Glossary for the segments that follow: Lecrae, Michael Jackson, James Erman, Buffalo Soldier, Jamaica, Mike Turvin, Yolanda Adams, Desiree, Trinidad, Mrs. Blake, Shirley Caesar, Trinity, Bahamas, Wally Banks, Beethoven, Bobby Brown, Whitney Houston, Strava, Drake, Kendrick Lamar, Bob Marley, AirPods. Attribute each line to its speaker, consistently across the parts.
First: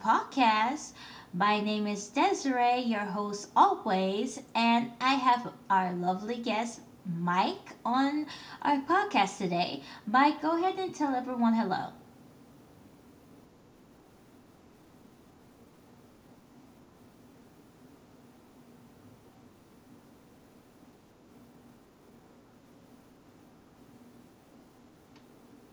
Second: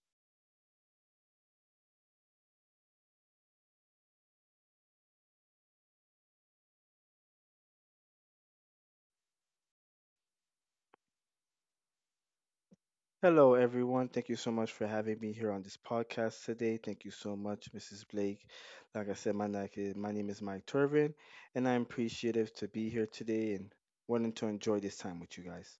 Speaker 1: Podcast. My name is Desiree, your host always, and I have our lovely guest, Mike, on our podcast today. Mike, go ahead and tell everyone hello.
Speaker 2: Hello, everyone. Thank you so much for having me here on this podcast today. Thank you so much, Mrs. Blake. Like I said, my name is Mike Turvin, and I'm appreciative to be here today and wanting to enjoy this time with you guys.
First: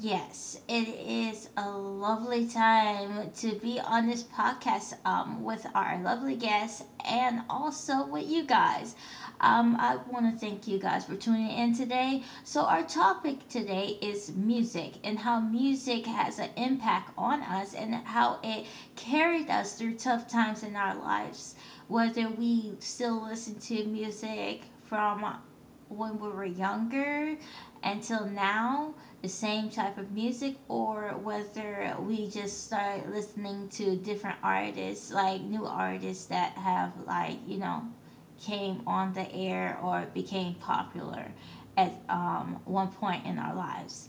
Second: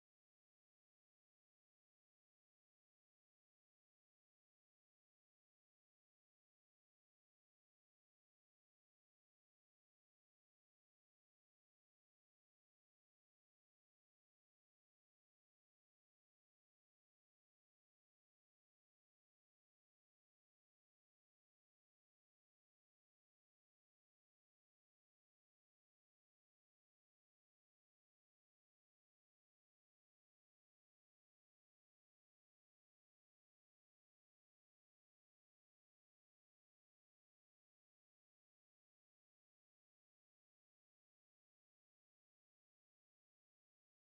Speaker 1: Yes, it is a lovely time to be on this podcast with our lovely guests and also with you guys. I want to thank you guys for tuning in today. So, our topic today is music and how music has an impact on us and how it carried us through tough times in our lives, whether we still listen to music from when we were younger until now the same type of music or whether we just start listening to different artists, like new artists that have came on the air or became popular at one point in our lives.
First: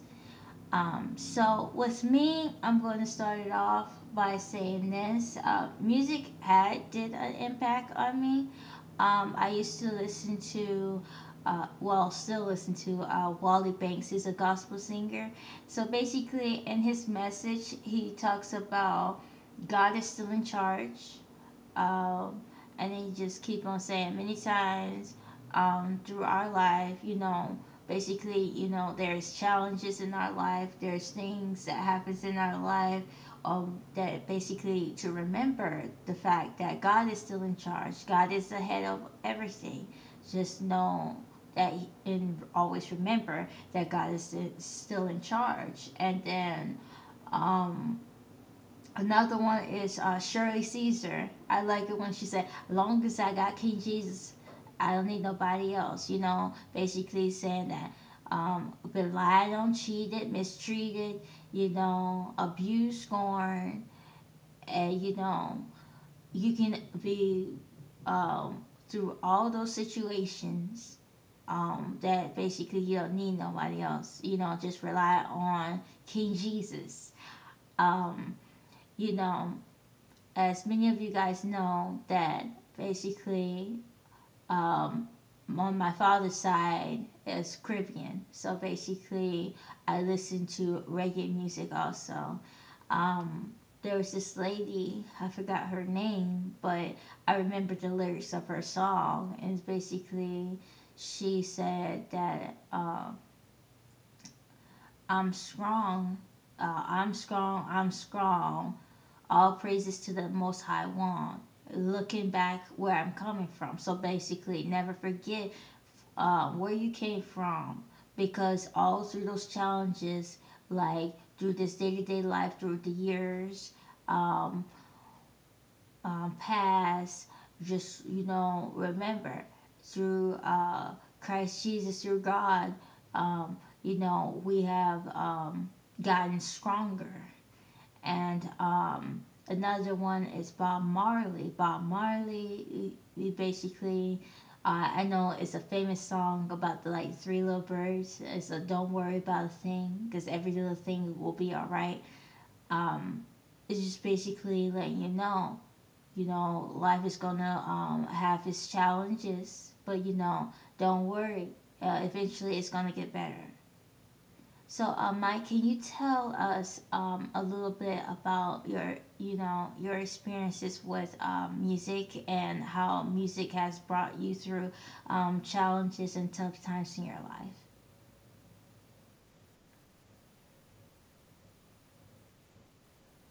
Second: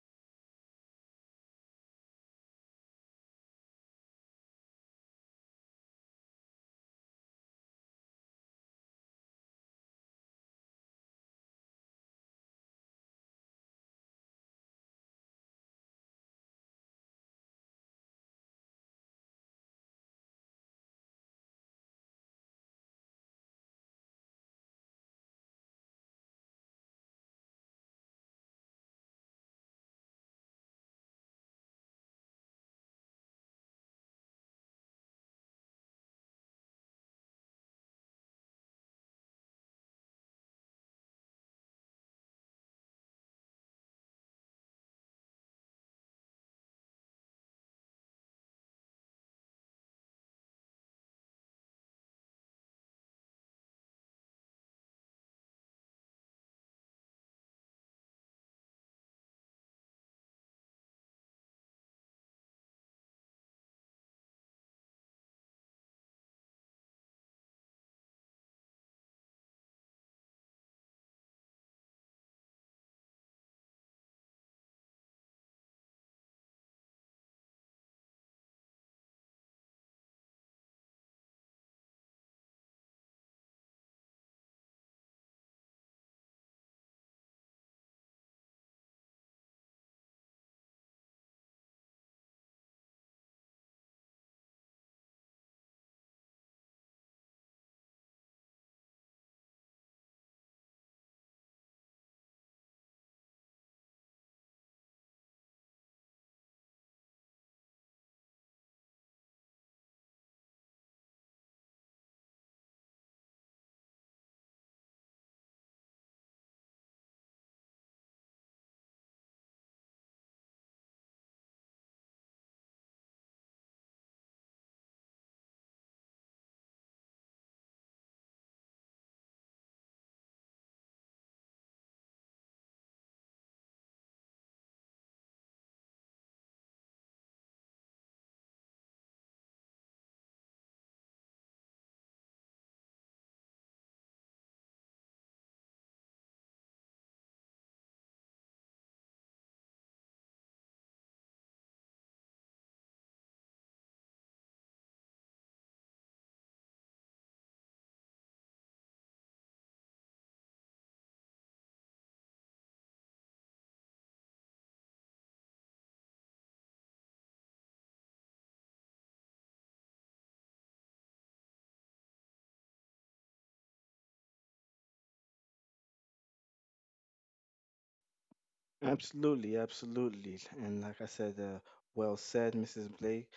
Speaker 1: So with me, I'm going to start it off by saying this. Music had did an impact on me. I used to listen to, well, still listen to Wally Banks. He's a gospel singer. So basically, in his message, he talks about God is still in charge. Um, and they just keep on saying many times through our life, you know, basically, you know, there's challenges in our life, there's things that happens in our life that basically to remember the fact that God is still in charge. God is the head of everything. Just know and always remember that God is still in charge. And then um, Another one is Shirley Caesar. I like it when she said, "Long as I got King Jesus, I don't need nobody else." You know, basically saying that been lied on, cheated, mistreated, you know, abused, scorned, and you know, you can be through all those situations that basically you don't need nobody else. You know, just rely on King Jesus. Um, you know, as many of you guys know, that basically um, on my father's side is Caribbean. So basically, I listen to reggae music also. Um, there was this lady, I forgot her name, but I remember the lyrics of her song. And basically, she said that I'm strong, I'm strong, all praises to the most high one, looking back where I'm coming from. So basically, never forget where you came from, because all through those challenges, like through this day-to-day life, through the years um, past, just, you know, remember through Christ Jesus, through God, um, you know, we have gotten stronger. And another one is Bob Marley. Bob Marley, we, basically, I know it's a famous song about the like three little birds. It's a don't worry about a thing because every little thing will be all right. Um, it's just basically letting you know, life is gonna have its challenges, but you know, don't worry. Eventually, it's gonna get better. So, Mike, can you tell us a little bit about your, you know, your experiences with music and how music has brought you through challenges and tough times in your life?
Speaker 2: Absolutely, absolutely. And like I said, well said, Mrs. Blake.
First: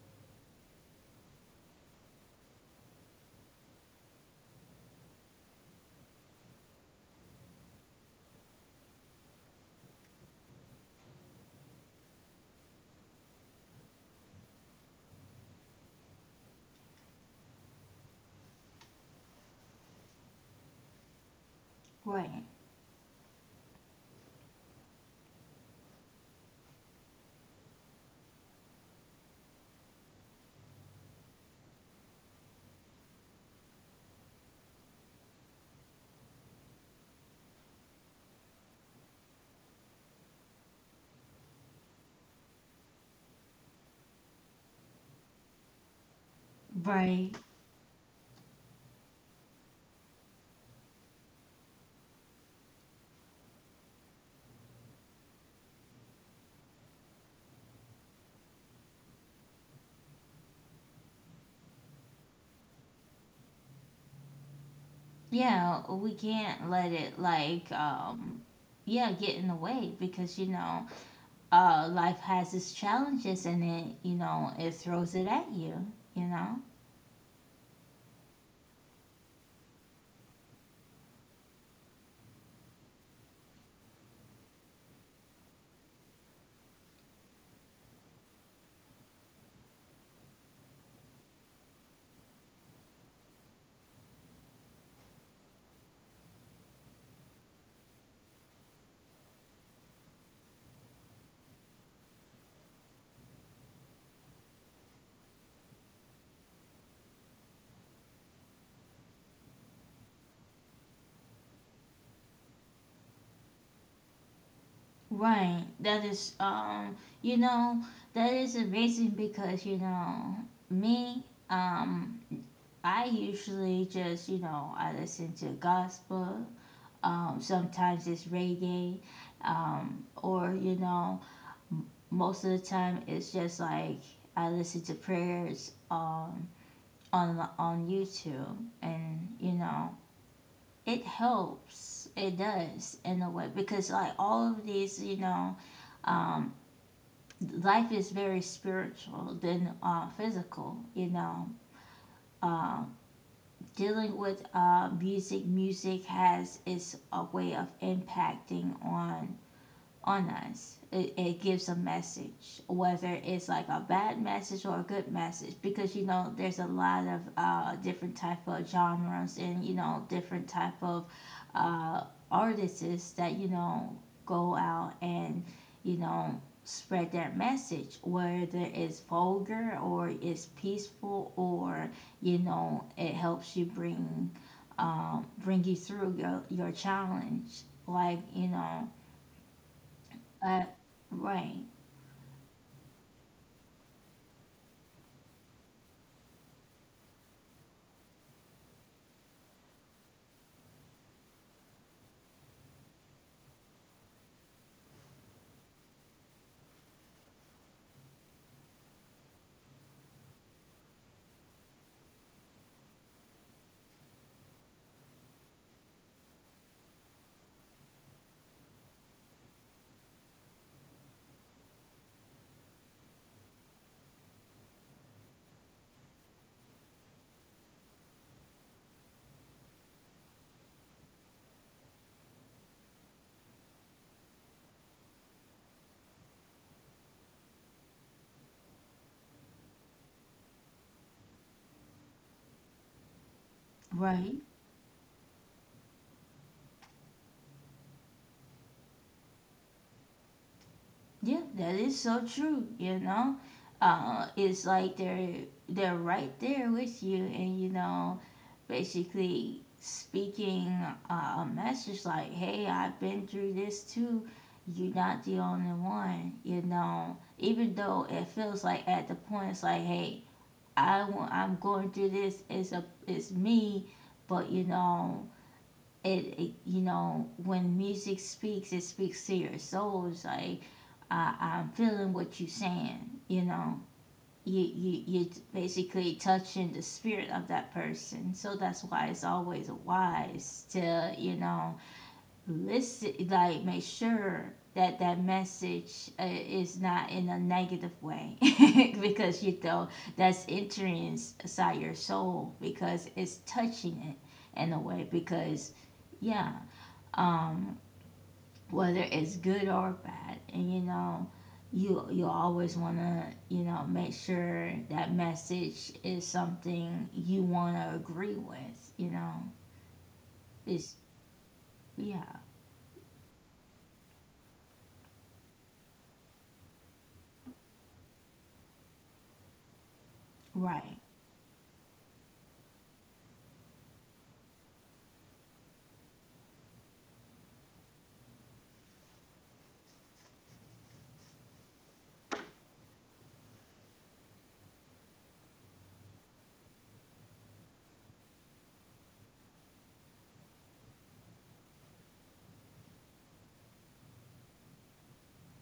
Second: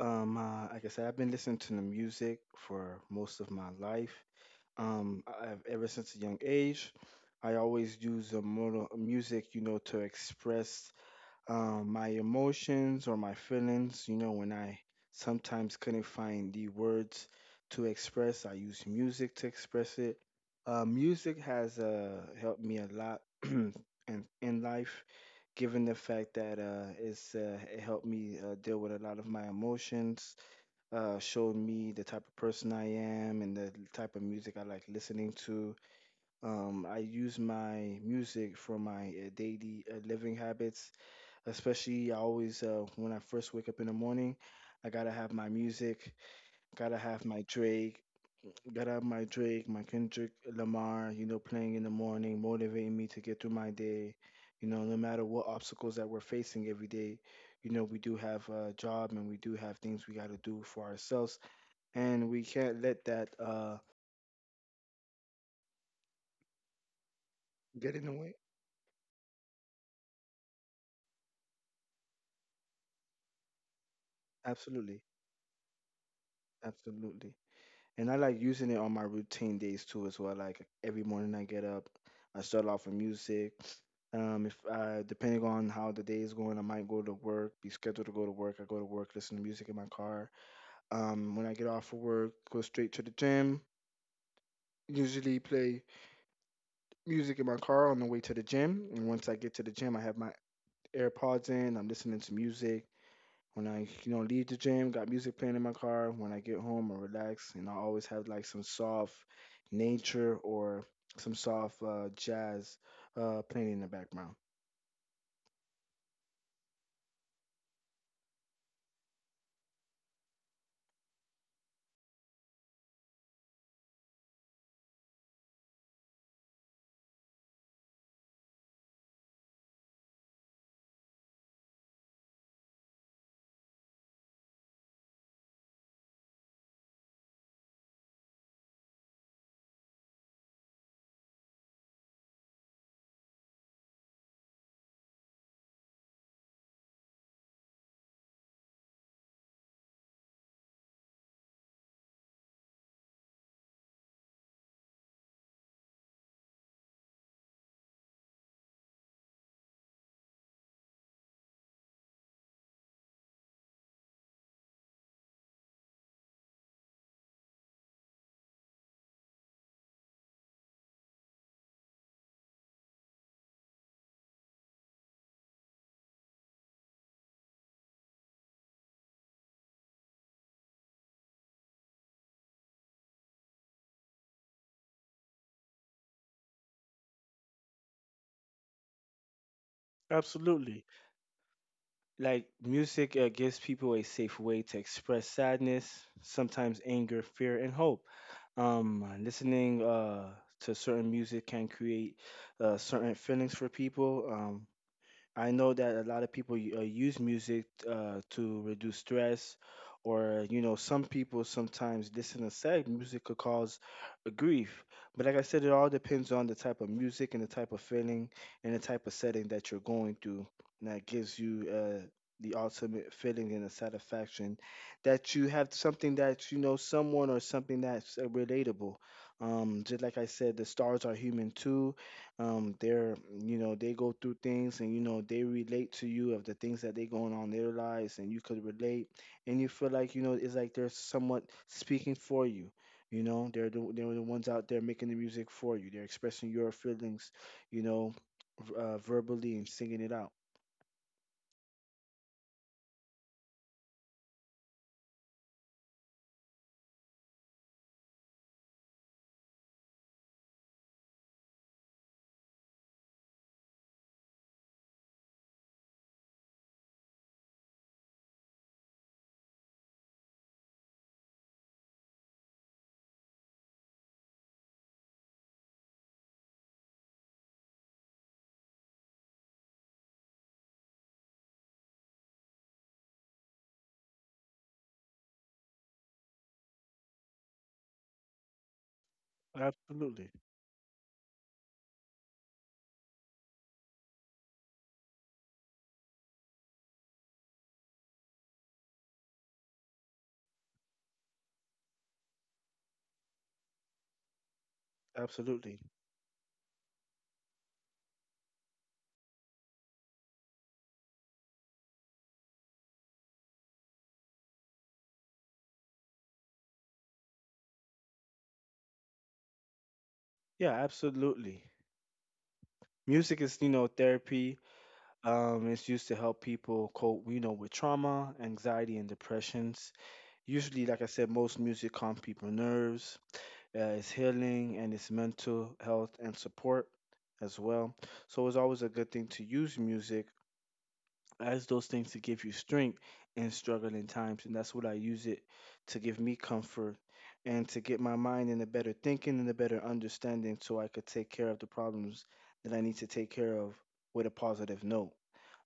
Speaker 2: Like I said, I've been listening to the music for most of my life. Ever since a young age, I always use a mono music, you know, to express my emotions or my feelings. You know, when I sometimes couldn't find the words to express, I use music to express it. Music has
Speaker 1: Right.
Speaker 2: helped me a lot in life, given the fact that it helped me deal with a lot of my emotions, showed me the type of person I am and the type of music I like listening to. I use my music for my daily living habits, especially. I always, when I first wake up in the morning, I gotta have my music, gotta have
Speaker 1: Right.
Speaker 2: my Drake, my Kendrick Lamar, you know, playing in the morning, motivating me to get through my day. You know, no matter what obstacles that we're facing every day, you know, we do have a job and we do have things we gotta do for ourselves, and we can't let that
Speaker 1: Yeah, we can't let it
Speaker 2: get in the way.
Speaker 1: yeah, get in the way because you know, life has its challenges and it, you know, it
Speaker 2: Absolutely,
Speaker 1: throws it at you, you know?
Speaker 2: absolutely. And I like using it on my routine days too as well. Like every morning I get up, I start off with music. If depending on how the day is going, I might go to work, be scheduled to go to work. I go to work, listen to music in my car. When I get off of work, go straight to the gym. Usually play music in my car on the way to the gym. And once I get to the gym, I have my AirPods in. I'm listening to music. When I, you know, leave the gym, got music playing in my car. When I get home, I relax, and I always have like some soft nature or some soft jazz playing in the background.
Speaker 1: Right. That is you know, that is amazing because, you know, me, um, I usually just, you know, I listen to gospel, sometimes it's reggae, or, you know, most of the time it's just like I listen to prayers on YouTube and you know, it helps. It does in a way because like all of these, you know, um, life is very spiritual than physical. You know, uh, dealing with music, music has its a way of impacting on us. It gives a message, whether it's like a bad message or a good message, because you know there's a lot of different type of genres, and you know different type of uh, artists that you know go out and you know spread that message, whether it's vulgar or it's peaceful, or you know it helps you bring bring you through your challenge like you know uh,
Speaker 2: Absolutely.
Speaker 1: right,
Speaker 2: Like music gives people a safe way to express sadness, sometimes anger, fear, and hope. Listening to certain music can create certain feelings for people. I know that a lot of people use music to reduce stress, or you know, some people sometimes listen to sad music could cause a grief. But like I said, it all depends on the type of music and the type of feeling and the type of setting that you're going through, and that gives you the ultimate feeling and the satisfaction that you have something that you know someone or something that's relatable. Just like I said, the stars are human too. You know, they go through things, and you know they relate to you of the things that they going on in their lives, and you could relate and you feel like, you know, it's like they're somewhat speaking for you. You know, they're the ones
Speaker 1: right.
Speaker 2: out there making the music for you. They're expressing your feelings, you know, verbally, and singing it out.
Speaker 1: Yeah, that is so true, you know. It's like they're right there with you and you know, basically speaking a message like, "Hey, I've been through this too. You're not the only one." You know, even though it feels like at the point it's like, "Hey, I'm going through this. It's me." But you know, you know when music speaks, it speaks to your soul. It's like I'm feeling what you're saying, you know. You're basically touching the spirit of that person, so that's why it's always
Speaker 2: Absolutely,
Speaker 1: wise to you know listen, like make sure that that message is not in a negative way, because you know that's entering inside your soul because it's touching it in a way
Speaker 2: absolutely.
Speaker 1: because yeah, um, whether it's good or bad. And you know, you always want to you know make sure that message is something you want to agree with. You know,
Speaker 2: Yeah,
Speaker 1: it's
Speaker 2: absolutely.
Speaker 1: yeah,
Speaker 2: Music is, you know, therapy. Um, it's used to help people cope, you know, with trauma, anxiety, and depressions. Usually, like I
Speaker 1: right,
Speaker 2: said, most music calms people nerves. It's healing and it's mental health and support as well. So it's always a good thing to use music as those things to give you strength in struggling times. And that's what I use it, to give me comfort and to get my mind in a better thinking and a better understanding so I could take care of the problems that I need to take care of with a positive note.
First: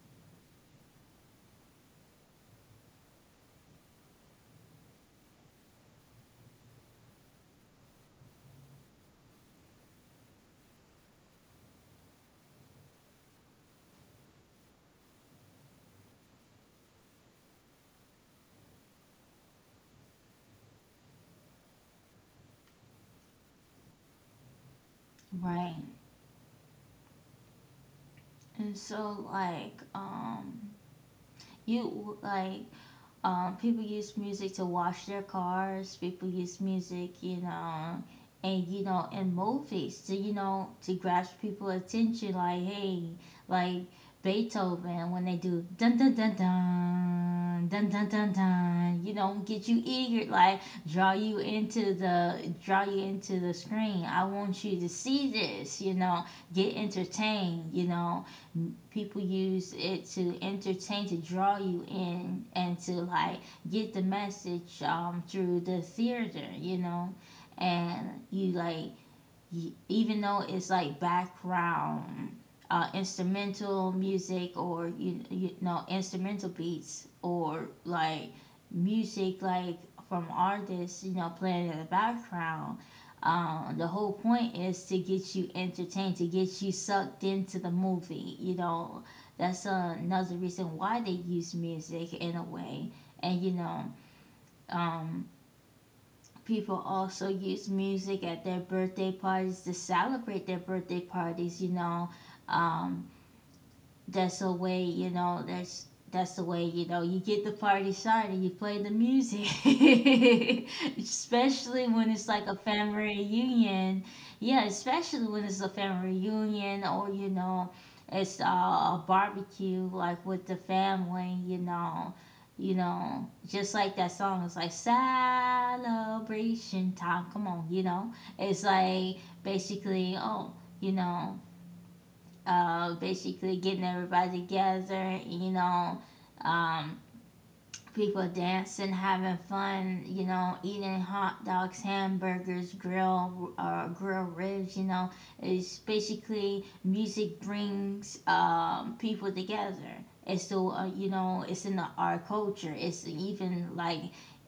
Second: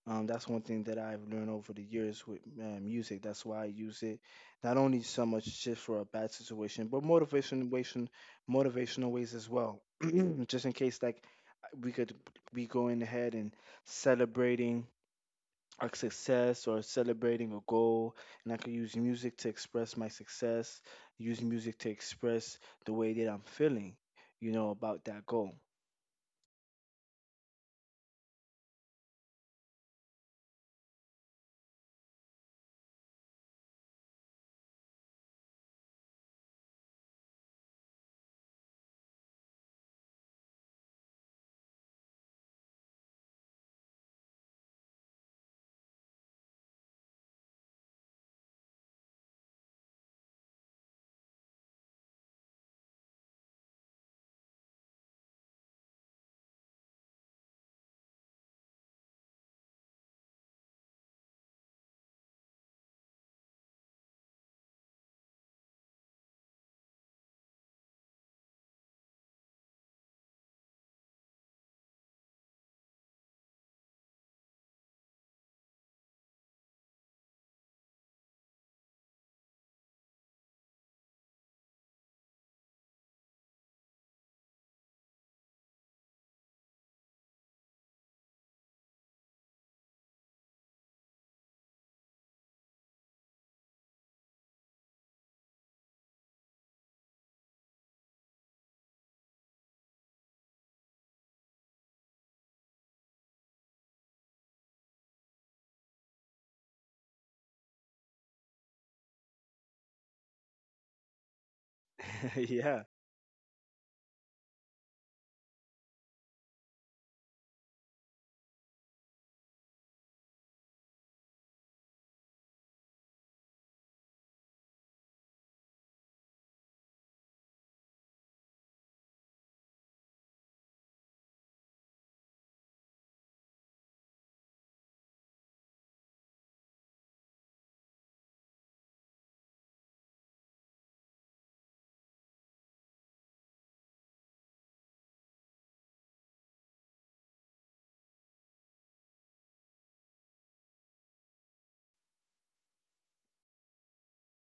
Speaker 2: That's one thing that I've learned over the years with music. That's why I use it not only so much just for a bad situation, but motivational ways as well. Just in case, like, we could be going ahead and celebrating a success or celebrating a goal, and I could use music to express my success, use music to express the way that I'm feeling, you know, about that goal.
Speaker 1: right. And so you like, people use music to wash their cars. People use music, you know, and you know, in movies to you know to grasp people's attention. Like hey, like Beethoven when they do dun dun dun dun dun dun dun dun. You know, get you eager, like draw you into the screen. I want you to see this. You know, get entertained. You know, people use it to entertain, to draw you in, and to like get the message through the theater, you know. And you like, even though it's like background instrumental music, or you know, instrumental beats, or like music like from artists you know playing in the background, the whole point is to get you entertained, to get you sucked into the movie, you know. That's another reason why they use music in a way. And you know, um, people also use music at their birthday parties to celebrate their birthday parties, you know, um that's the way you know, that's the way you know you get the party started, you play the music especially when it's like a
Speaker 2: Yeah.
Speaker 1: family reunion, yeah, especially when it's a family reunion or you know it's a barbecue like with the family, you know. You know just like that song, it's like celebration time come on, you know. It's like basically, oh, you know, basically getting everybody together, you know, um, people dancing, having fun, you know, eating hot dogs, hamburgers, grill, grill ribs, you know. It's basically music brings people together. You know, it's in our culture. It's even like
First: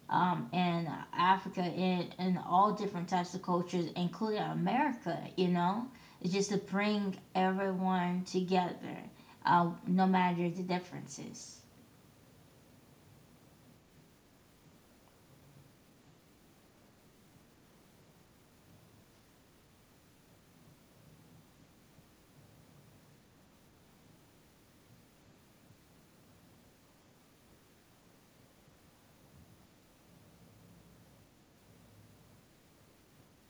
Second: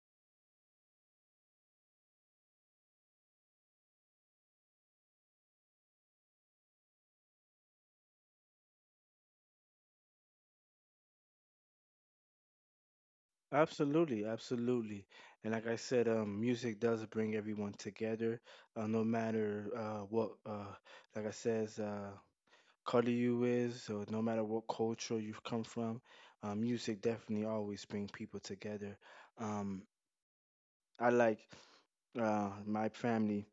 Speaker 1: in Africa and in all different types of cultures, including America, you know. It's just to bring everyone together, no matter the differences.
Speaker 2: Absolutely, absolutely. And like I said, music does bring everyone together, no matter like I says, color you is, or no matter what culture you've come from, music definitely always bring people together. Um, I like my family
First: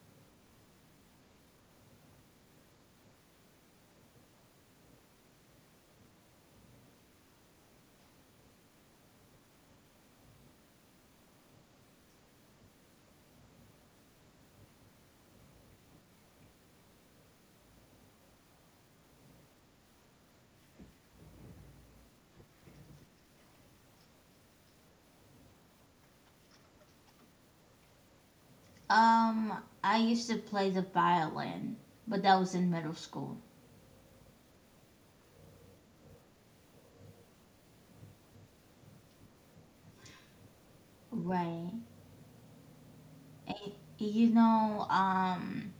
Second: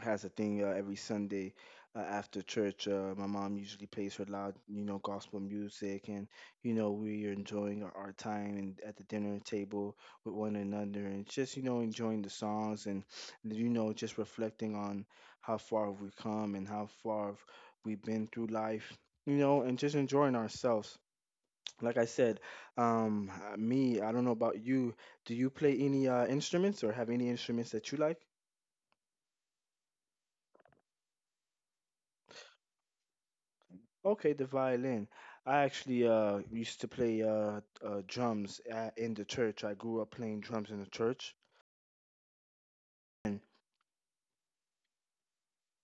Speaker 2: has a thing every Sunday after church. My mom usually plays her loud, you know, gospel music, and you know we are enjoying our time and at the dinner table with one another, and just, you know, enjoying the songs and, you know, just reflecting on how far we've come and how far we've been through life, you know, and just enjoying ourselves. Like I said, me, I don't know about you. Do you play any instruments or have any instruments that you like?
Speaker 1: Um, I used to play the violin, but that was in middle school.
Speaker 2: Okay, the violin. I actually used to play drums at, in the church. I grew up playing drums in the church.
Speaker 1: Right.
Speaker 2: And
Speaker 1: Eh, You know,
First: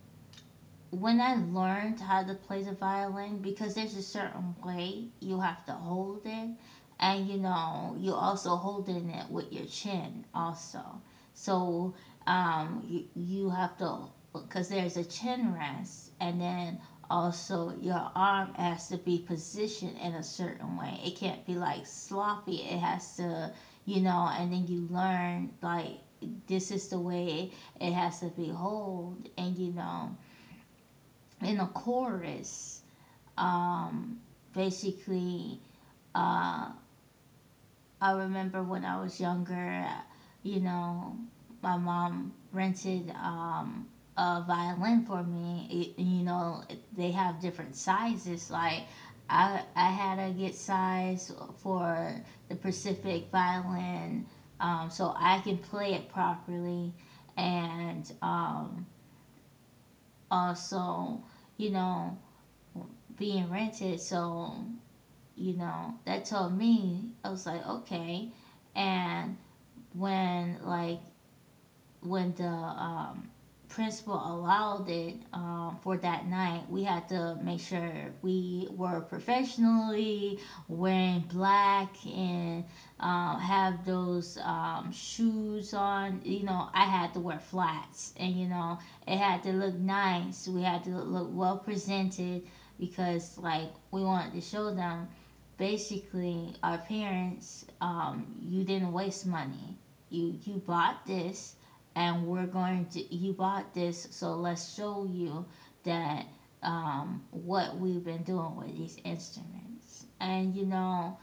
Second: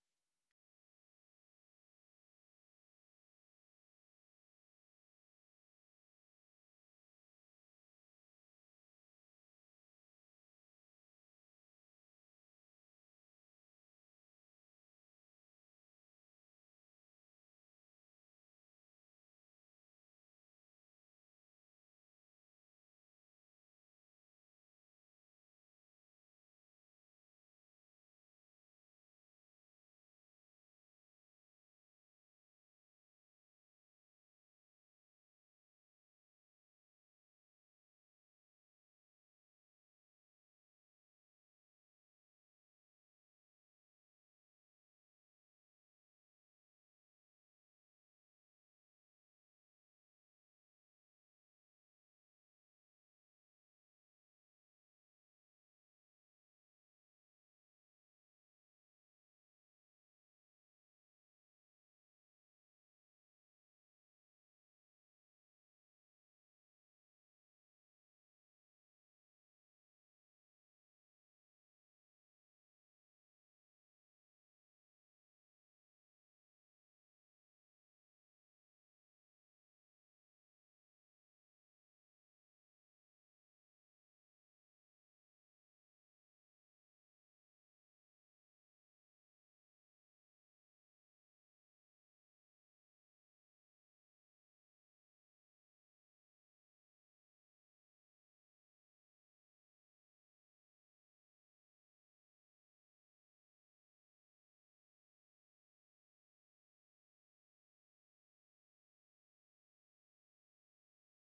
Speaker 1: when I learned how to play the violin, because there's a certain way you have to hold it, and you know, you're also holding it with your chin, also. So you have to, because there's a chin rest, and then also your arm has to be positioned in a certain way. It can't be like sloppy, it has to, you know, and then you learn like this is the way it has to be hold, and you know in a chorus. Um, Basically, uh, I remember when I was younger, you know, my mom rented a violin for me. You know, they have different sizes. Like, I had to get size for the Pacific violin so I can play it properly. And also, you know, being rented. So you know, that told me, I was like, okay. And when like when the principal allowed it for that night, we had to make sure we were professionally wearing black and have those shoes on. You know, I had to wear flats, and you know, it had to look nice. We had to look well presented because, like, we wanted to show them, basically our parents, you didn't waste money. You bought this, and we're going to you bought this so let's show you that what we've been doing with these instruments. And you know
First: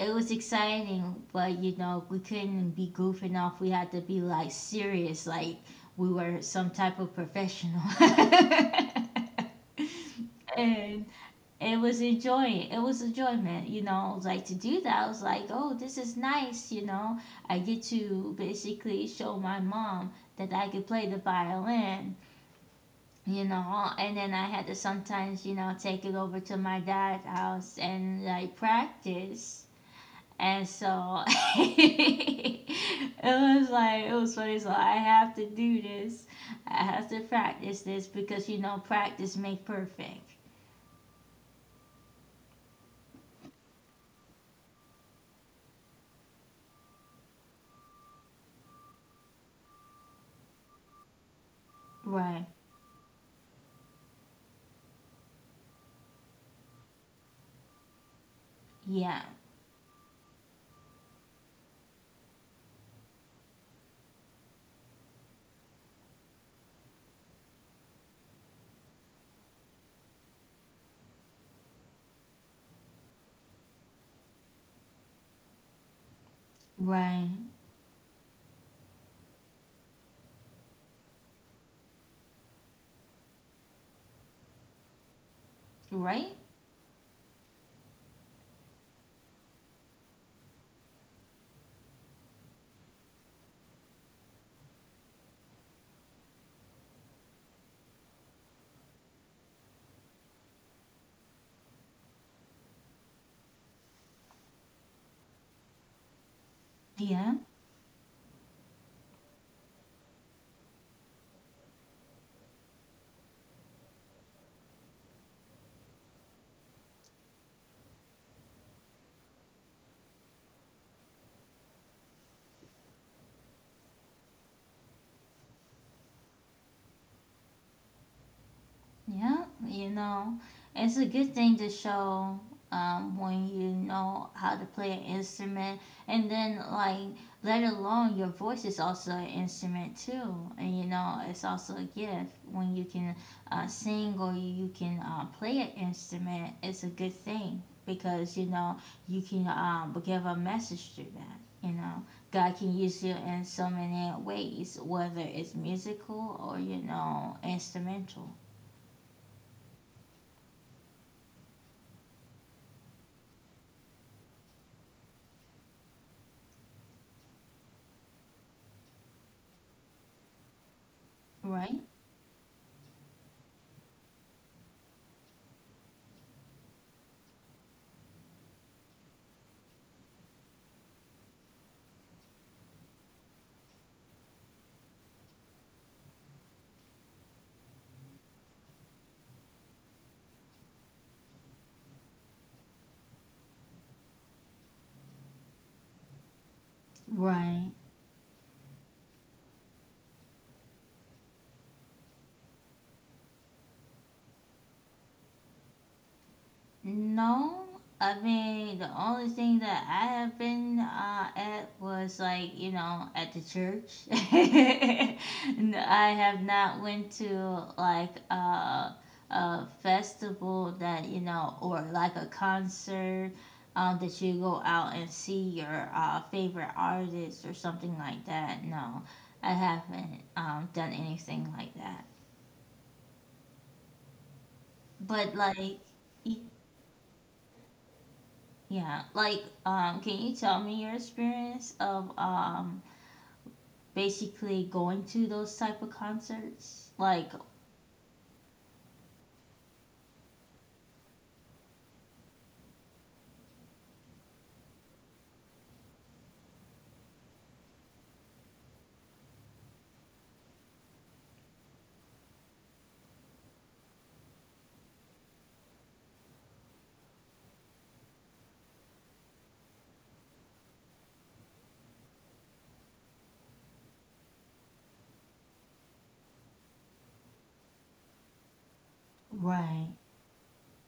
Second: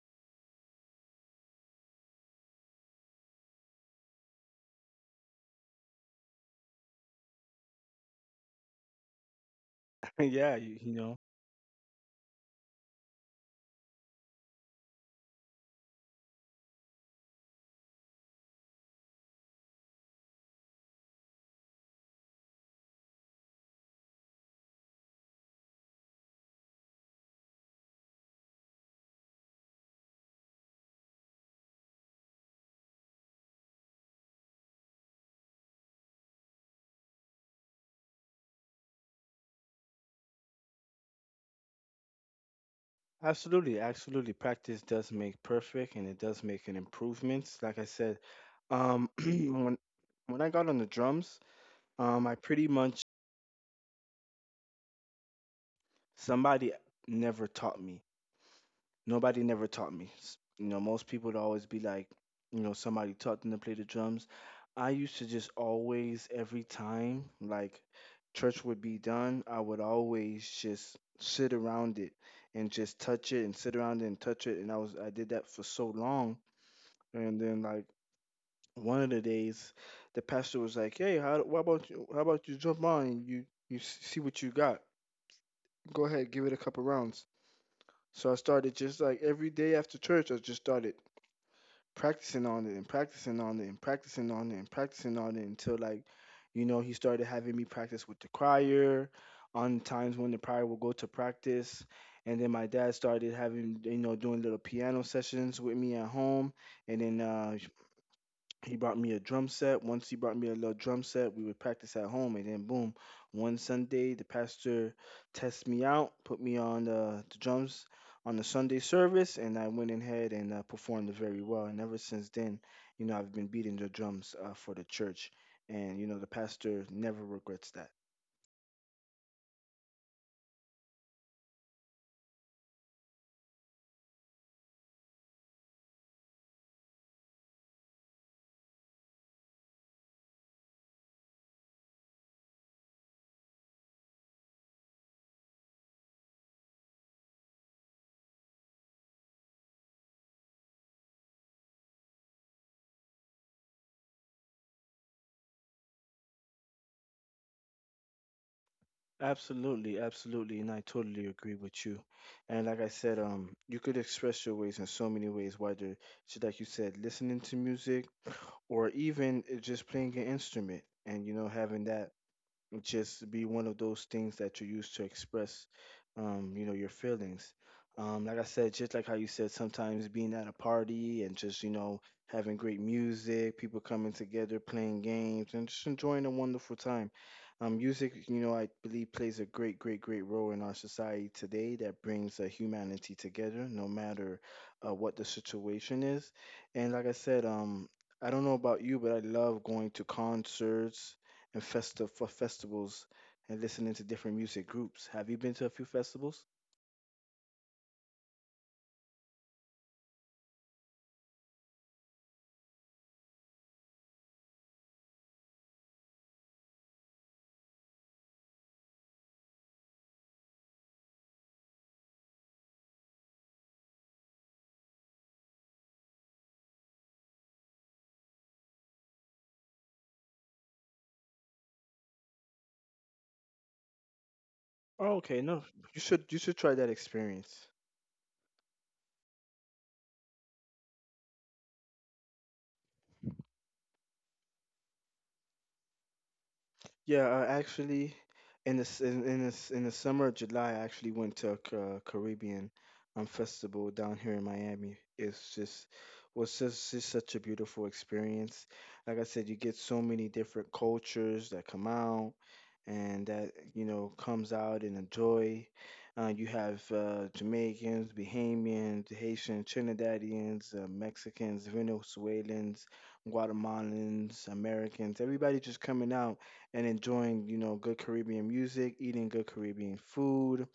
Speaker 1: it was exciting, but you know we couldn't be goofing off, we had to be like serious, like we were some type of professional.
Speaker 2: yeah, you
Speaker 1: And
Speaker 2: know,
Speaker 1: it was a joy. It was a joy, man. You know, like to do that. I was like, oh, this is nice. I get to basically show my mom that I could play the violin. You know, and then I had to sometimes, take it over to my dad's house and like practice. And so it it was funny. So I have to do this. I have to practice this because practice make perfect.
Speaker 2: absolutely, absolutely. Practice does make perfect, and it does make an improvements. Like I said, um, when when I got on the drums, I
Speaker 1: Right.
Speaker 2: pretty much somebody never taught me.
Speaker 1: Yeah.
Speaker 2: Nobody never taught me. You know, most people would always be like, you know, somebody taught them to play the drums. I used to just always, every time, like church would be done, I would always just sit around it and just touch it and sit around it and touch it. And I did that for so long.
Speaker 1: Right.
Speaker 2: And then, like, one of the days, the pastor was like, "Hey, how, why about you? How about you jump on and see what you got. Go ahead,
Speaker 1: Right?
Speaker 2: give it a couple rounds." So I started just like every day after church, I just started practicing on it and practicing on it and practicing on it and practicing on it until, like, you know, he started having me practice with the crier on times when the prior would go to practice, and then my dad started, having, you know, doing little piano sessions with me at home, and then
Speaker 1: Yeah.
Speaker 2: he brought me a drum set. Once he brought me a little drum set, we would practice at home. And then, boom, one Sunday, the pastor tested me out, put me on the drums on the Sunday service, and I went in ahead and performed very well. And ever since then, you know, I've been beating the drums for the church. And, you know, the pastor never regrets that.
Speaker 1: Yeah, you know, it's a good thing to show, when you know how to play an instrument, and then like let alone your voice is also an instrument too, and it's also a gift when you can sing or you can play an instrument. It's a good thing because you can give a message through that. You know, God can use you in so many ways, whether it's musical or instrumental.
Speaker 2: Absolutely, absolutely, and I totally agree with you. And like I said, you could express your ways in so many ways, whether it's like you said, listening to music, or even just playing an instrument, and you know
Speaker 1: Right.
Speaker 2: having that just be one of those things that you use to express, you know, your feelings. Like I said, just like how you said, sometimes being at a party and just, you know, having great music, people coming together, playing games, and just enjoying a wonderful time. Music, you know, I believe plays a great role in our society today that brings humanity together, no matter what the situation is. And like I said,
Speaker 1: Right.
Speaker 2: I don't know about you, but I love going to concerts and festa for festivals and listening to different music groups. Have you been to a few festivals?
Speaker 1: No, I mean the only thing that I have been at was like at the church. And I have not went to like a festival that or like a concert, that you go out and see your favorite artist or something like that. No, I haven't done anything like that.
Speaker 2: Oh,
Speaker 1: But
Speaker 2: okay, no,
Speaker 1: like
Speaker 2: you should try that experience.
Speaker 1: yeah, like, can you tell me your experience of basically going to those type of concerts?
Speaker 2: Yeah,
Speaker 1: Like,
Speaker 2: actually, in the in the summer of July, I actually went to a Caribbean festival down here in Miami. It's just just such a beautiful experience. Like I said, you get so many different cultures that come out and that, you know, comes out in a joy. You have Jamaicans, Bahamians, Haitian, Trinidadians, Mexicans, Venezuelans, Guatemalans, Americans. Everybody just coming out and enjoying, you know, good Caribbean music, eating good
Speaker 1: right,
Speaker 2: Caribbean food.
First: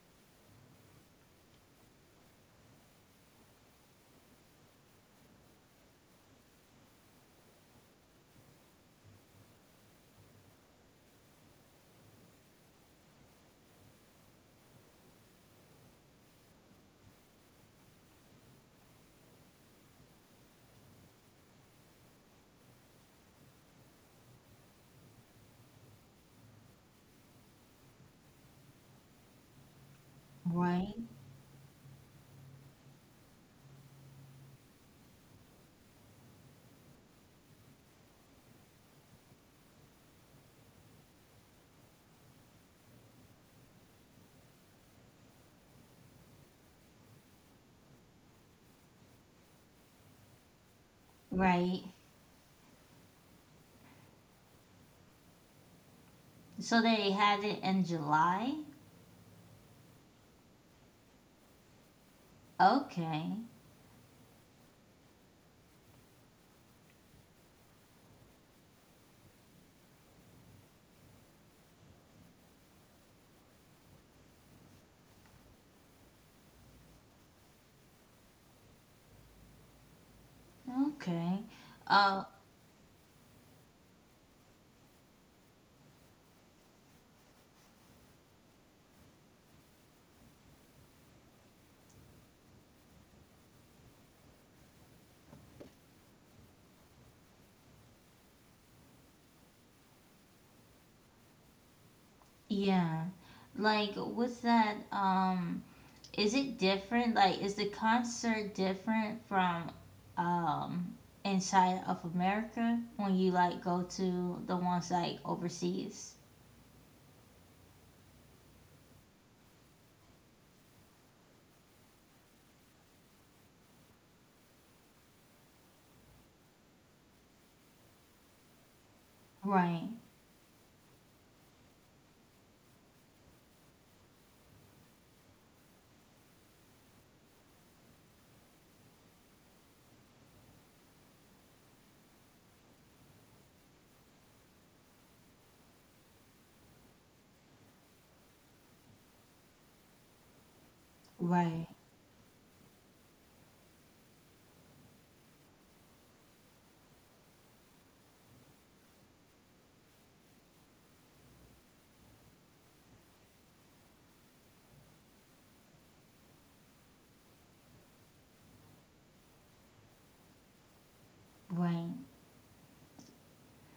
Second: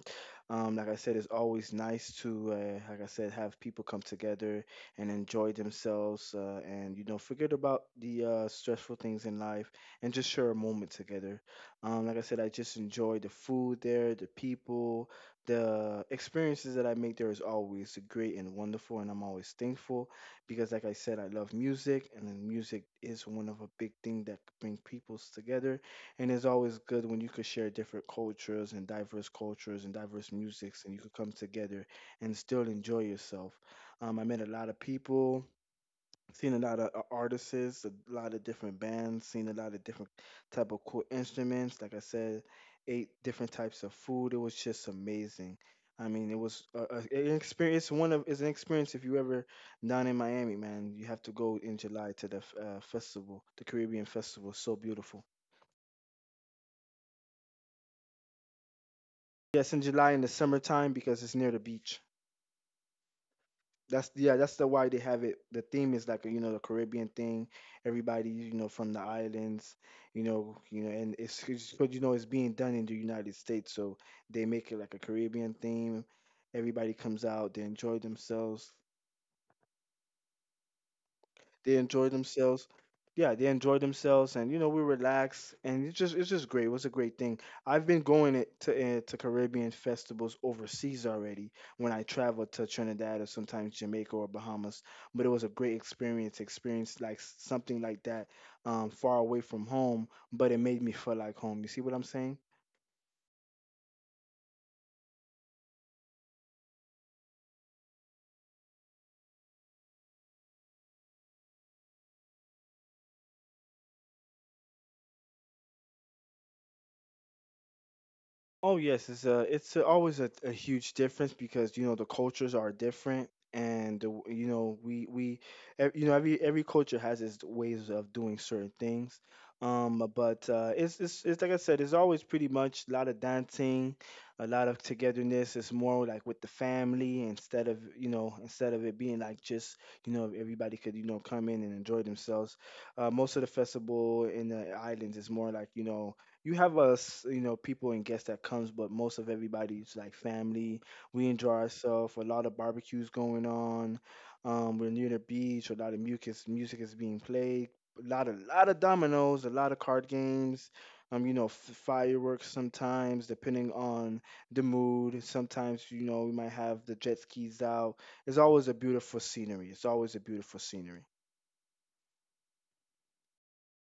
Speaker 2: Um, like I said, it's always nice to, like I said, have people come together and enjoy themselves, and you know, forget about the stressful things in life and just share a moment together. Like I said, I just enjoy the food there, the people, the experiences that I make there is always great and wonderful, and I'm always thankful because, like I said, I love music, and then music is one of a big thing that bring peoples together and it's always good when you could share different cultures and diverse musics,
Speaker 1: right,
Speaker 2: and you could come together and still enjoy yourself. I met a lot of people, seen a lot of artists, a lot of different bands, seen a lot of different type of cool instruments. Like I said, ate different types of food. It was just amazing. I mean, it was an experience. One of it's an experience if you ever down in Miami, man. You have to go in
Speaker 1: right.
Speaker 2: July to the festival, the Caribbean festival. So beautiful.
Speaker 1: So they had it in July?
Speaker 2: Yes, in July in the summertime because it's near the beach.
Speaker 1: Okay,
Speaker 2: That's, yeah, that's the why they have it. The theme is like, the Caribbean thing. Everybody, from the islands, and but it's being done in the United States, so they make it like a Caribbean theme. Everybody comes out, they enjoy themselves.
Speaker 1: okay.
Speaker 2: They enjoy
Speaker 1: Uh,
Speaker 2: themselves. Yeah, they enjoy themselves, and we relax, and it's just great. It was a great thing. I've been going to Caribbean festivals overseas already when I traveled to Trinidad or sometimes Jamaica or Bahamas, but it was a great experience. Experience like something like that, far away from home, but it made me feel like home. You see what I'm saying?
Speaker 1: yeah. Like with that, is it different? Like, is the concert different from, um inside of America when you like go to the ones like overseas?
Speaker 2: Oh yes, always a huge difference because the cultures are different and every culture has its ways of doing certain things.
Speaker 1: Right,
Speaker 2: But it's like I said, it's always pretty much a lot of dancing, a lot of togetherness. It's more like with the family instead of it being like just, everybody could, come in and enjoy themselves. Most of the festival in the islands is more like, you have us, people and guests that comes, but most of everybody's like family. We enjoy
Speaker 1: right,
Speaker 2: ourselves. A lot of barbecues going on. We're near the beach. A lot of mucus music is being played. A lot of dominoes. A lot of card games. Fireworks sometimes, depending on the mood. Sometimes, we might have the jet skis out. It's always a beautiful scenery. It's always a beautiful scenery.
Speaker 1: right.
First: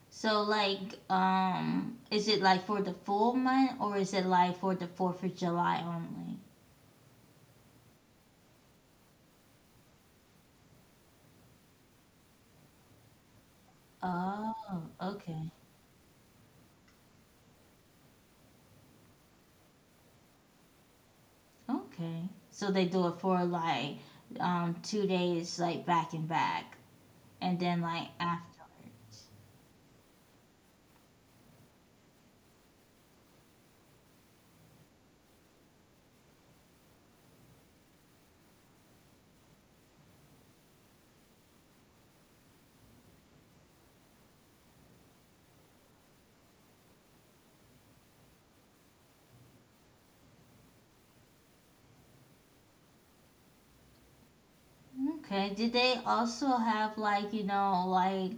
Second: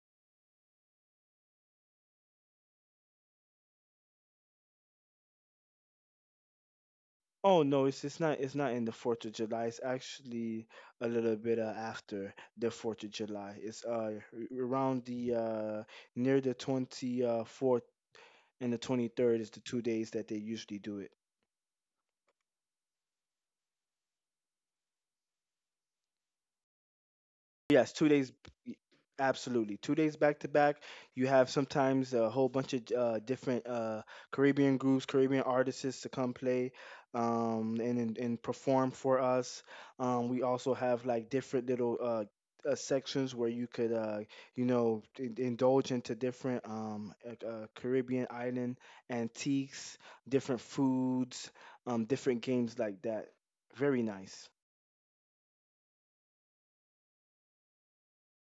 Speaker 1: So like, is it like for the full month or is it like for the Fourth of July only?
Speaker 2: Oh no, it's not in the Fourth of July. It's actually a little bit after the Fourth of July. It's
Speaker 1: Oh,
Speaker 2: around the
Speaker 1: okay,
Speaker 2: near the twenty fourth, and the 23rd is the 2 days that they usually do it.
Speaker 1: okay. So they do it for like, two days like back and back, and then
Speaker 2: Yes, two
Speaker 1: like
Speaker 2: days,
Speaker 1: afterwards.
Speaker 2: absolutely. 2 days back to back. You have sometimes a whole bunch of different Caribbean groups, Caribbean artists to come play, and perform for us. We also have like different little sections where you could, indulge into different Caribbean island antiques, different foods, different games like that. Very nice.
Speaker 1: Okay. Did they also have like, you know, like,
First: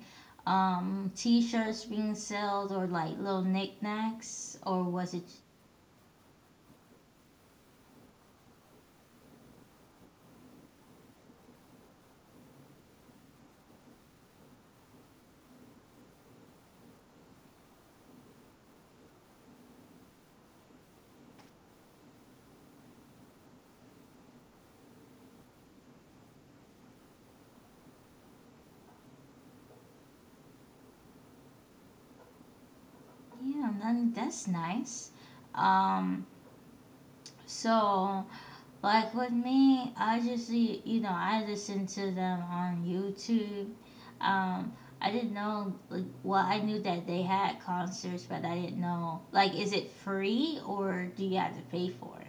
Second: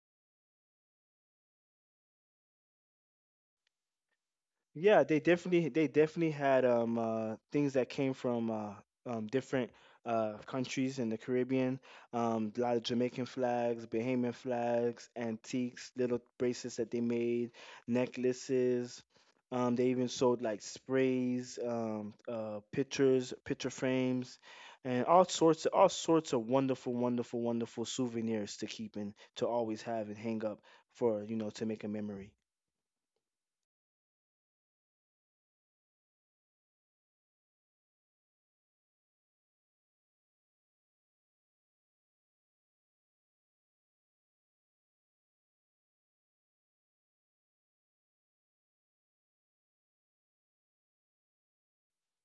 Speaker 1: t-shirts being sold or like little knickknacks or
Speaker 2: Yeah,
Speaker 1: was
Speaker 2: they
Speaker 1: it
Speaker 2: definitely they definitely had things that came from different countries in the Caribbean. A lot of Jamaican flags, Bahamian flags, antiques, little bracelets that they made, necklaces. They even sold like sprays, pictures, picture frames, and all sorts of wonderful, wonderful, wonderful souvenirs to keep and to always have and hang up for, to make a memory.
Speaker 1: yeah, then that's nice. Um, so like with me, I just you know I listen to them on YouTube. Um, I didn't know like well I knew that they had concerts, but I didn't know like is it free or do you have to pay for it?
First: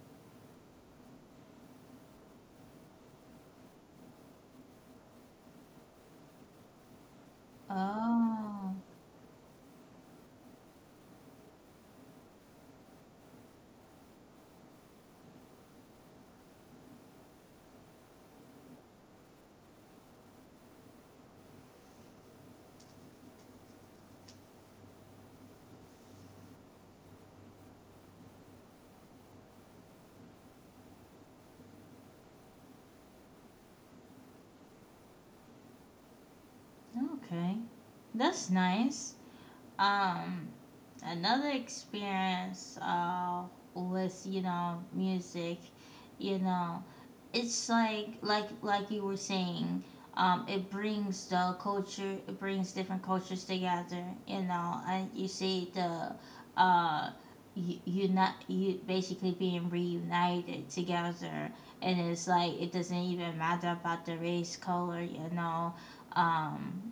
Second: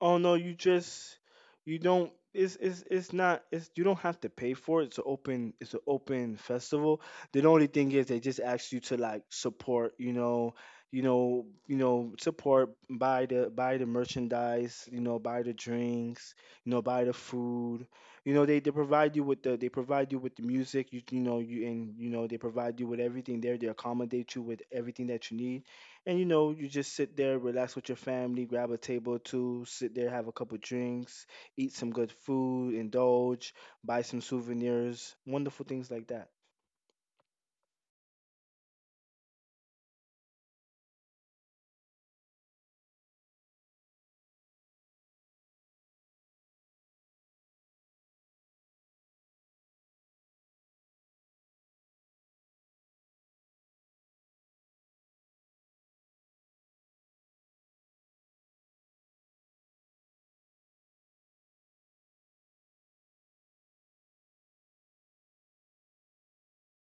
Speaker 2: Oh no, you don't it's not it's you don't have to pay for it. It's an open festival. The only thing is they just ask
Speaker 1: Oh,
Speaker 2: you to like support, support, buy the merchandise, buy the drinks, buy the food. They provide you with the music, you know, you and you know, they provide you with everything there. They accommodate you with everything that you need. And you just sit there, relax with your family, grab a table or two, sit there, have a couple drinks, eat some good food, indulge, buy some souvenirs, wonderful things like that.
Speaker 1: okay, that's nice. Um, another experience with music, you know it's like you were saying, it brings the culture, it brings different cultures together and you see the uh you, you not you basically being reunited together and it's like it doesn't even matter about the race color, um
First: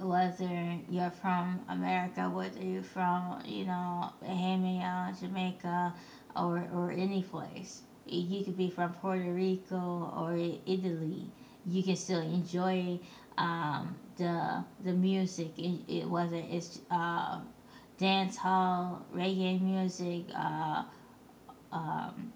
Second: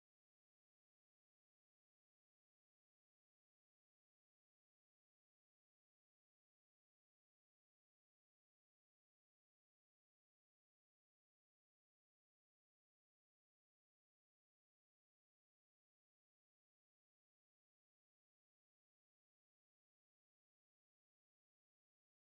Speaker 1: whether you're from America, whether you're from, you know, Bahama, Jamaica, or, any place. You could be from Puerto Rico or Italy. You can still enjoy, the, music, whether it's dance hall, reggae music, um,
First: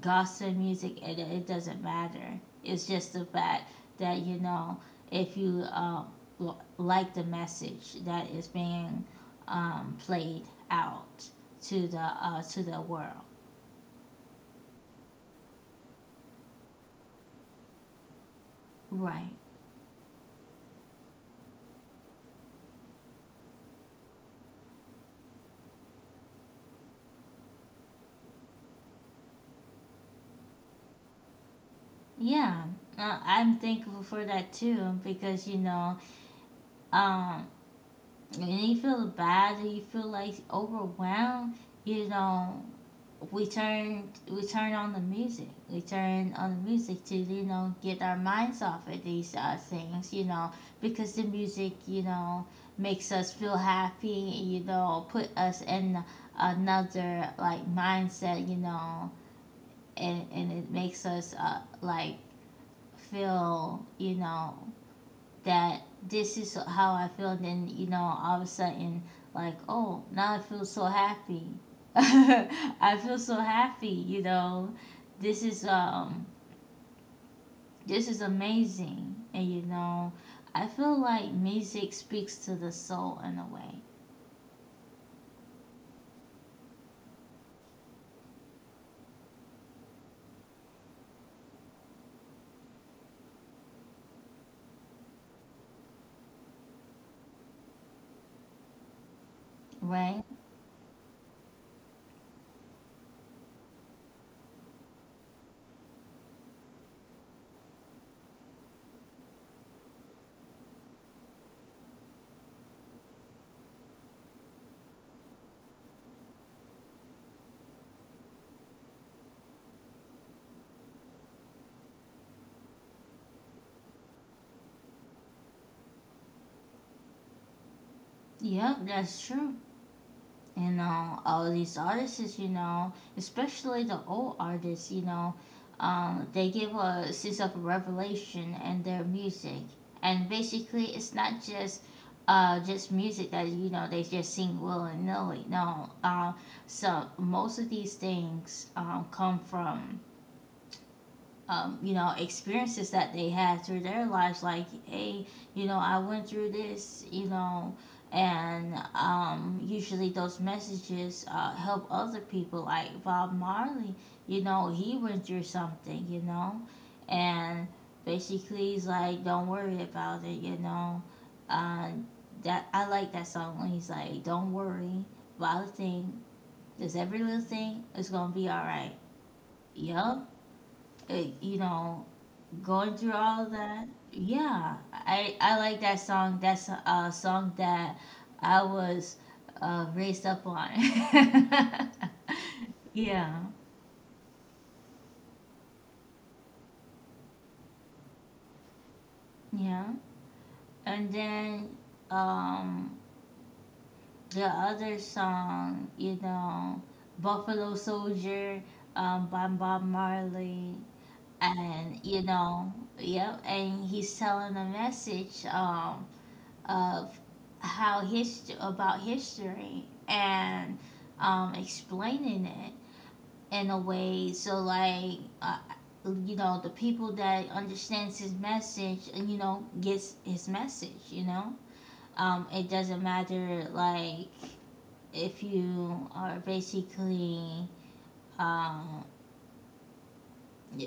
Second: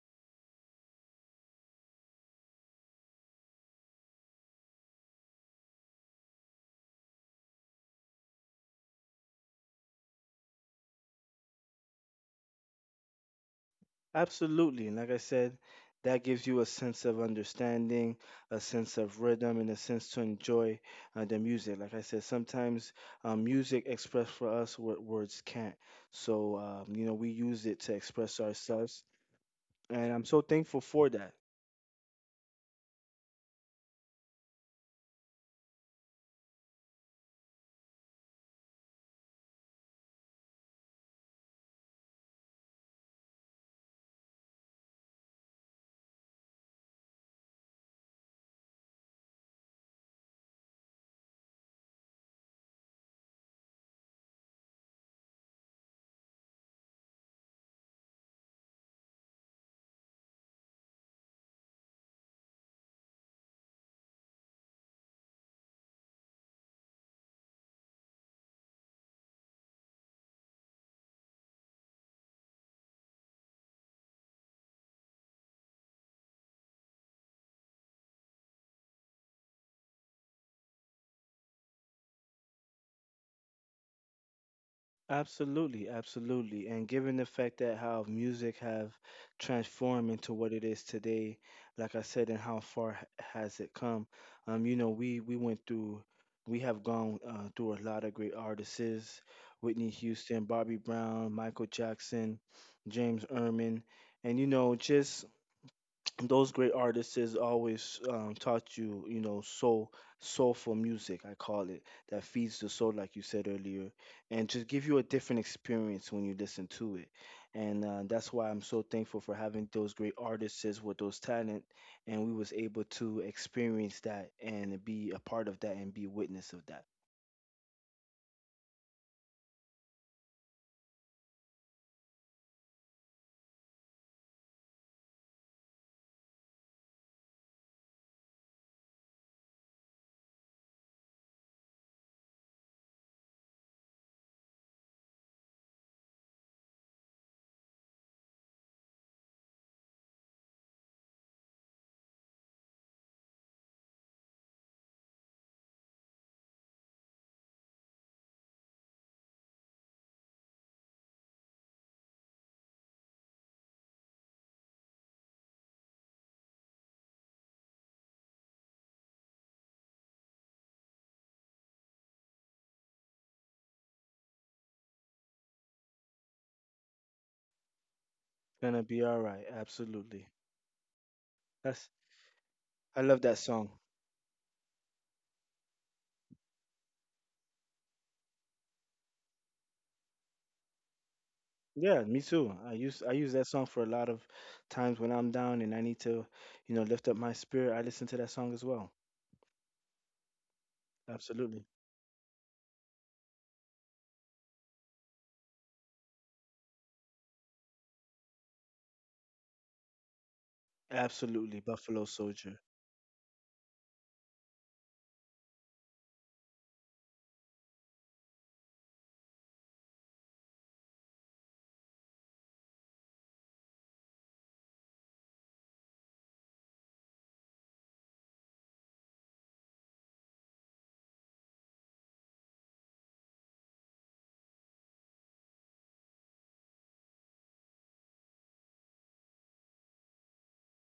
Speaker 1: gospel music, and it doesn't matter. It's just the fact that if you like the message that is being played out to the, to the world.
Speaker 2: Absolutely. And like I said, that gives you a sense of understanding, a sense of
Speaker 1: Right.
Speaker 2: rhythm, and a sense to enjoy the music. Like I said, sometimes music express for us what words can't. So, we use it to express ourselves. And I'm so thankful for that.
Speaker 1: Yeah, I'm thankful for that too because um, when you feel bad and you feel like overwhelmed, you know we turned on the music. We turned on the music to get our minds off of these, things, you know, because the music, makes us feel happy. You know, put us in another like mindset. You know, and it makes us, like feel that this is how I feel. And then, you know, all of a sudden, like, oh, now I feel so happy. I feel so happy, you know. This is um this is amazing. And you know, I feel like music speaks to the soul in a way,
Speaker 2: Absolutely, absolutely. And given the fact that how music have transformed into what it is today, like I said, and how far has it come? Um, you know, we we went through, we have gone through a lot of great artists: Whitney
Speaker 1: right?
Speaker 2: Houston, Bobby Brown, Michael Jackson, James Erman, and just those great artists is always taught you, soul, soulful music, I call it, that feeds the soul, like you said earlier, and just give you a different experience when you listen to it. And that's why I'm so thankful for having those great artists is with those talent, and we was able to experience that and be a part of that and be witness of that.
Speaker 1: Yep, that's true. You know all these artists you know especially the old artists, they give a sense of revelation in their music and basically it's not just, just music that they just sing willy-nilly. No, so most of these things, come from, you know, experiences that they had through their lives. Like, hey, you know, I went through this, you know, and usually those messages, help other people. Like Bob Marley, you know, he went through something, you know, and basically he's like, don't worry about it, you know. Uh, that I like that song when he's like, don't worry about a thing. 'Cause every little thing is gonna be all
Speaker 2: Gonna
Speaker 1: right.
Speaker 2: be all right,
Speaker 1: Yup.
Speaker 2: absolutely.
Speaker 1: It, you
Speaker 2: That's
Speaker 1: know, going
Speaker 2: I
Speaker 1: through
Speaker 2: love that
Speaker 1: all of
Speaker 2: song.
Speaker 1: that, yeah, I like that song. That's a, song that I was, raised up on.
Speaker 2: Yeah, me too. I use I use
Speaker 1: Yeah,
Speaker 2: that song for a lot of times when I'm down and I need to, lift up my spirit. I listen to that song as well.
Speaker 1: yeah, and
Speaker 2: Absolutely.
Speaker 1: then um the other song, you know, Buffalo Soldier, by Bob Marley.
Speaker 2: Absolutely,
Speaker 1: And
Speaker 2: Buffalo
Speaker 1: you
Speaker 2: Soldier.
Speaker 1: know, yep, and he's telling a message, of how about history and, explaining it in a way so like, you know the people that understands his message, you know gets his message, you know, it doesn't matter like if you are basically, um,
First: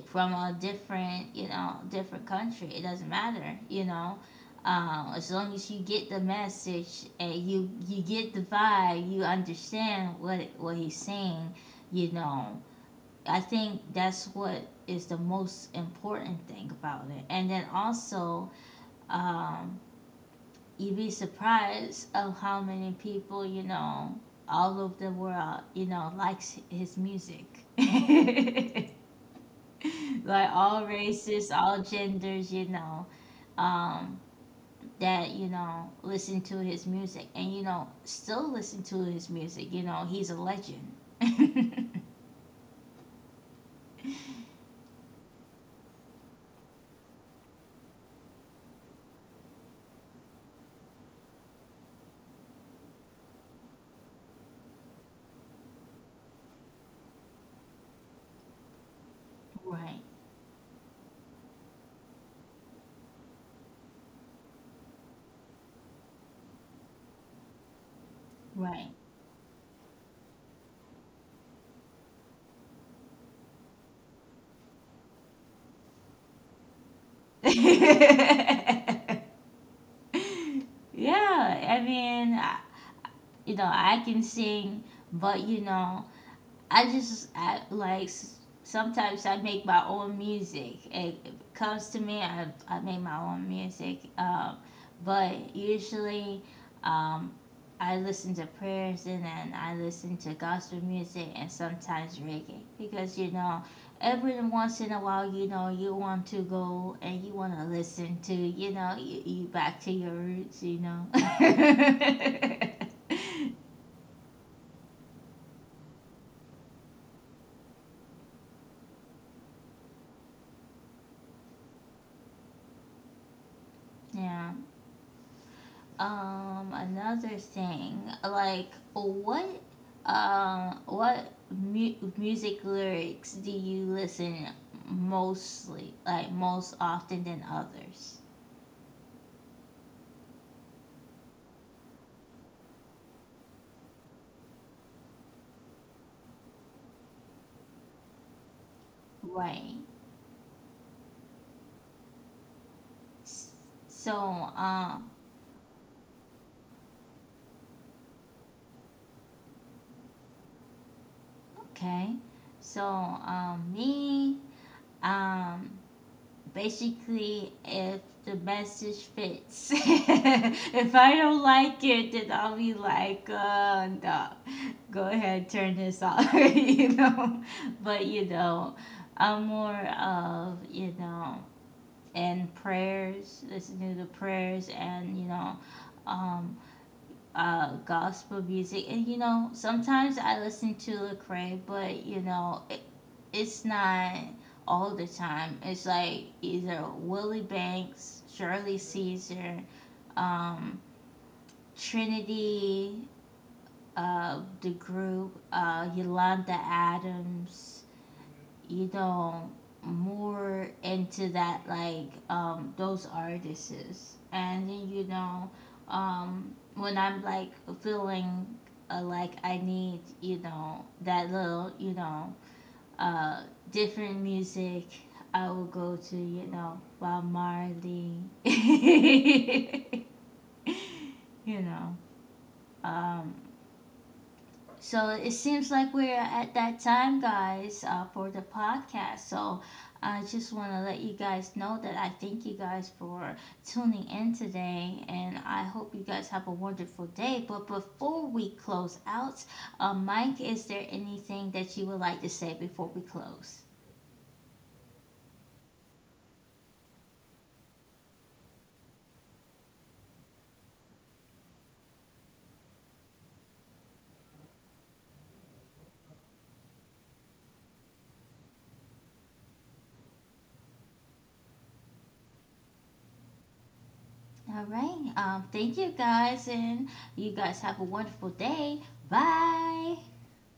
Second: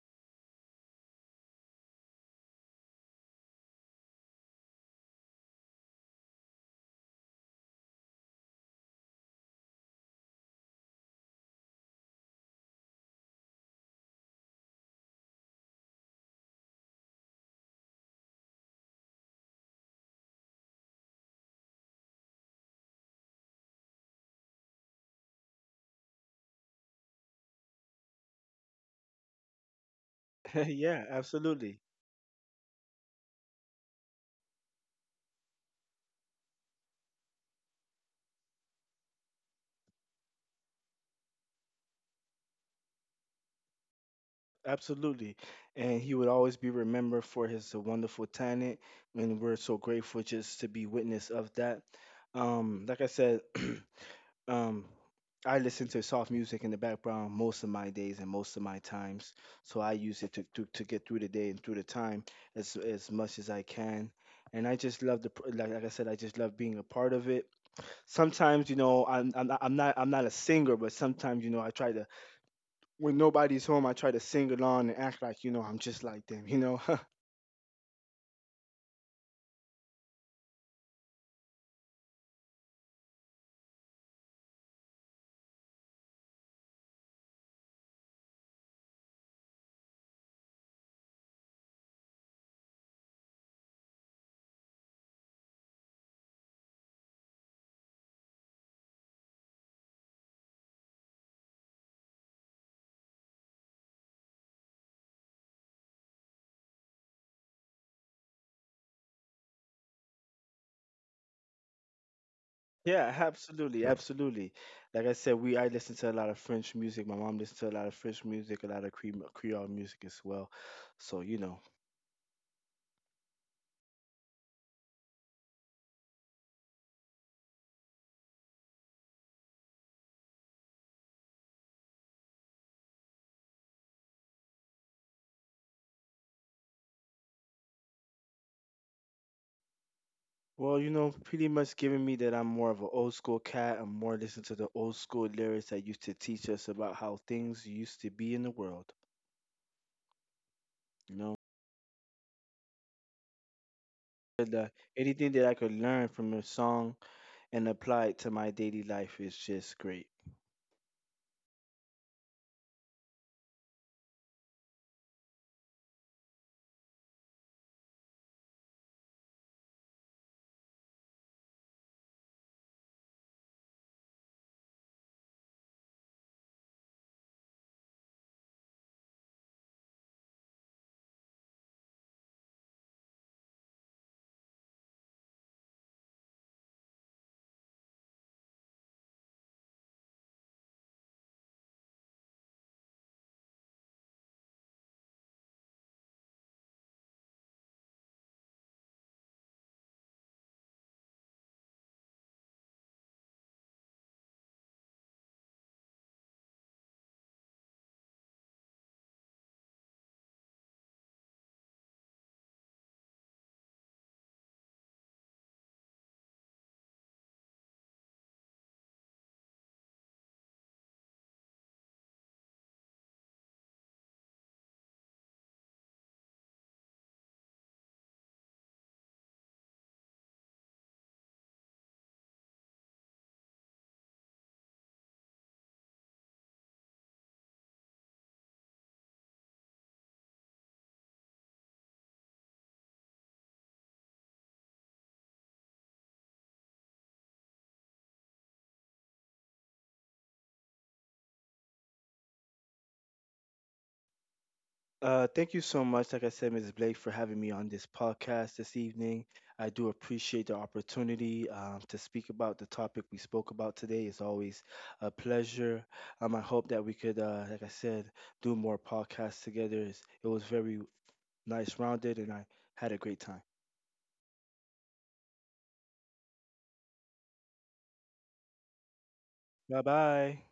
Speaker 1: from a different, you know, different country. It doesn't matter, you know. As long as you get the message and you get the vibe, you understand what he's saying, you know. I think that's what is the most important thing about it. And then also, um, you'd be surprised of how many people, you know, all over the world, you know, likes his music. Like all
Speaker 2: Yeah,
Speaker 1: races,
Speaker 2: absolutely.
Speaker 1: all genders, you know, um, that, you know, listen to his music and, you know, still listen to his music. You know, he's a legend.
Speaker 2: Absolutely. And he would always be remembered for his wonderful talent, and we're so grateful just to be witness of that. Like I said, Um, I listen to soft music in the background most of my days and most of my times. So I
Speaker 1: Right,
Speaker 2: use it to get through the day and through the time as much as I can. And I just love the like I said, I just love being a part of it. Sometimes,
Speaker 1: right.
Speaker 2: I'm not a singer, but sometimes, I try to when nobody's home, I try to sing along and act like, I'm just like them.
Speaker 1: Yeah, I mean, you know, I can sing, but, you know, like sometimes I make my own music. It comes to me, I make my own music. But usually, um, I listen to prayers and then I listen to gospel music and sometimes reggae because every once in a while you want to go and you want to listen to, you back to your roots, you know.
Speaker 2: Yeah, absolutely. Yeah, absolutely. Like I said, we I listen to a lot of French music. My mom listens to a lot of French music, a lot of Creole music as well. So
Speaker 1: Yeah. Another thing, like what music lyrics do you listen mostly, like most often than others?
Speaker 2: well, pretty much giving me that I'm more of an old school cat. I'm more listening to the old school lyrics that used to teach us about how things used to be in the world.
Speaker 1: Right.
Speaker 2: You know,
Speaker 1: S- So,
Speaker 2: and anything that I could learn from a song and apply it to my daily life is just great.
Speaker 1: okay. So, me, um, basically if the message fits. If I don't like it, then I'll be like, no, go ahead, turn this off. You know, but you know, I'm more of you know, and prayers, listening to the prayers, and you know, um, gospel music. And you know, sometimes I listen to Lecrae, but you know, it's not all the time. It's like either Willie Banks, Shirley Caesar, um, Trinity, the group, Yolanda Adams, you know, more into that like those artists. And then, you know, when I'm like feeling, like I need you know that little you know uh different music, I will go to you know Bob Marley. You know, um so it seems like we're at that time, guys, for the podcast. So I just want to let you guys know that I thank you guys for tuning in today, and I hope you guys have a wonderful day. But before we close out, Mike, is there anything that you would like to say before we close?
Speaker 2: Thank you so much, like I said, Mrs. Blake, for having me on this podcast this evening. I do appreciate the opportunity to speak about the topic we spoke about today. It's always a pleasure. I hope that we could, like I said, do more podcasts together. It was very nice, rounded, and I had a great time.
Speaker 1: All right. Thank you guys, and you guys have a wonderful day.
Speaker 2: Bye
Speaker 1: Bye.
Speaker 2: bye.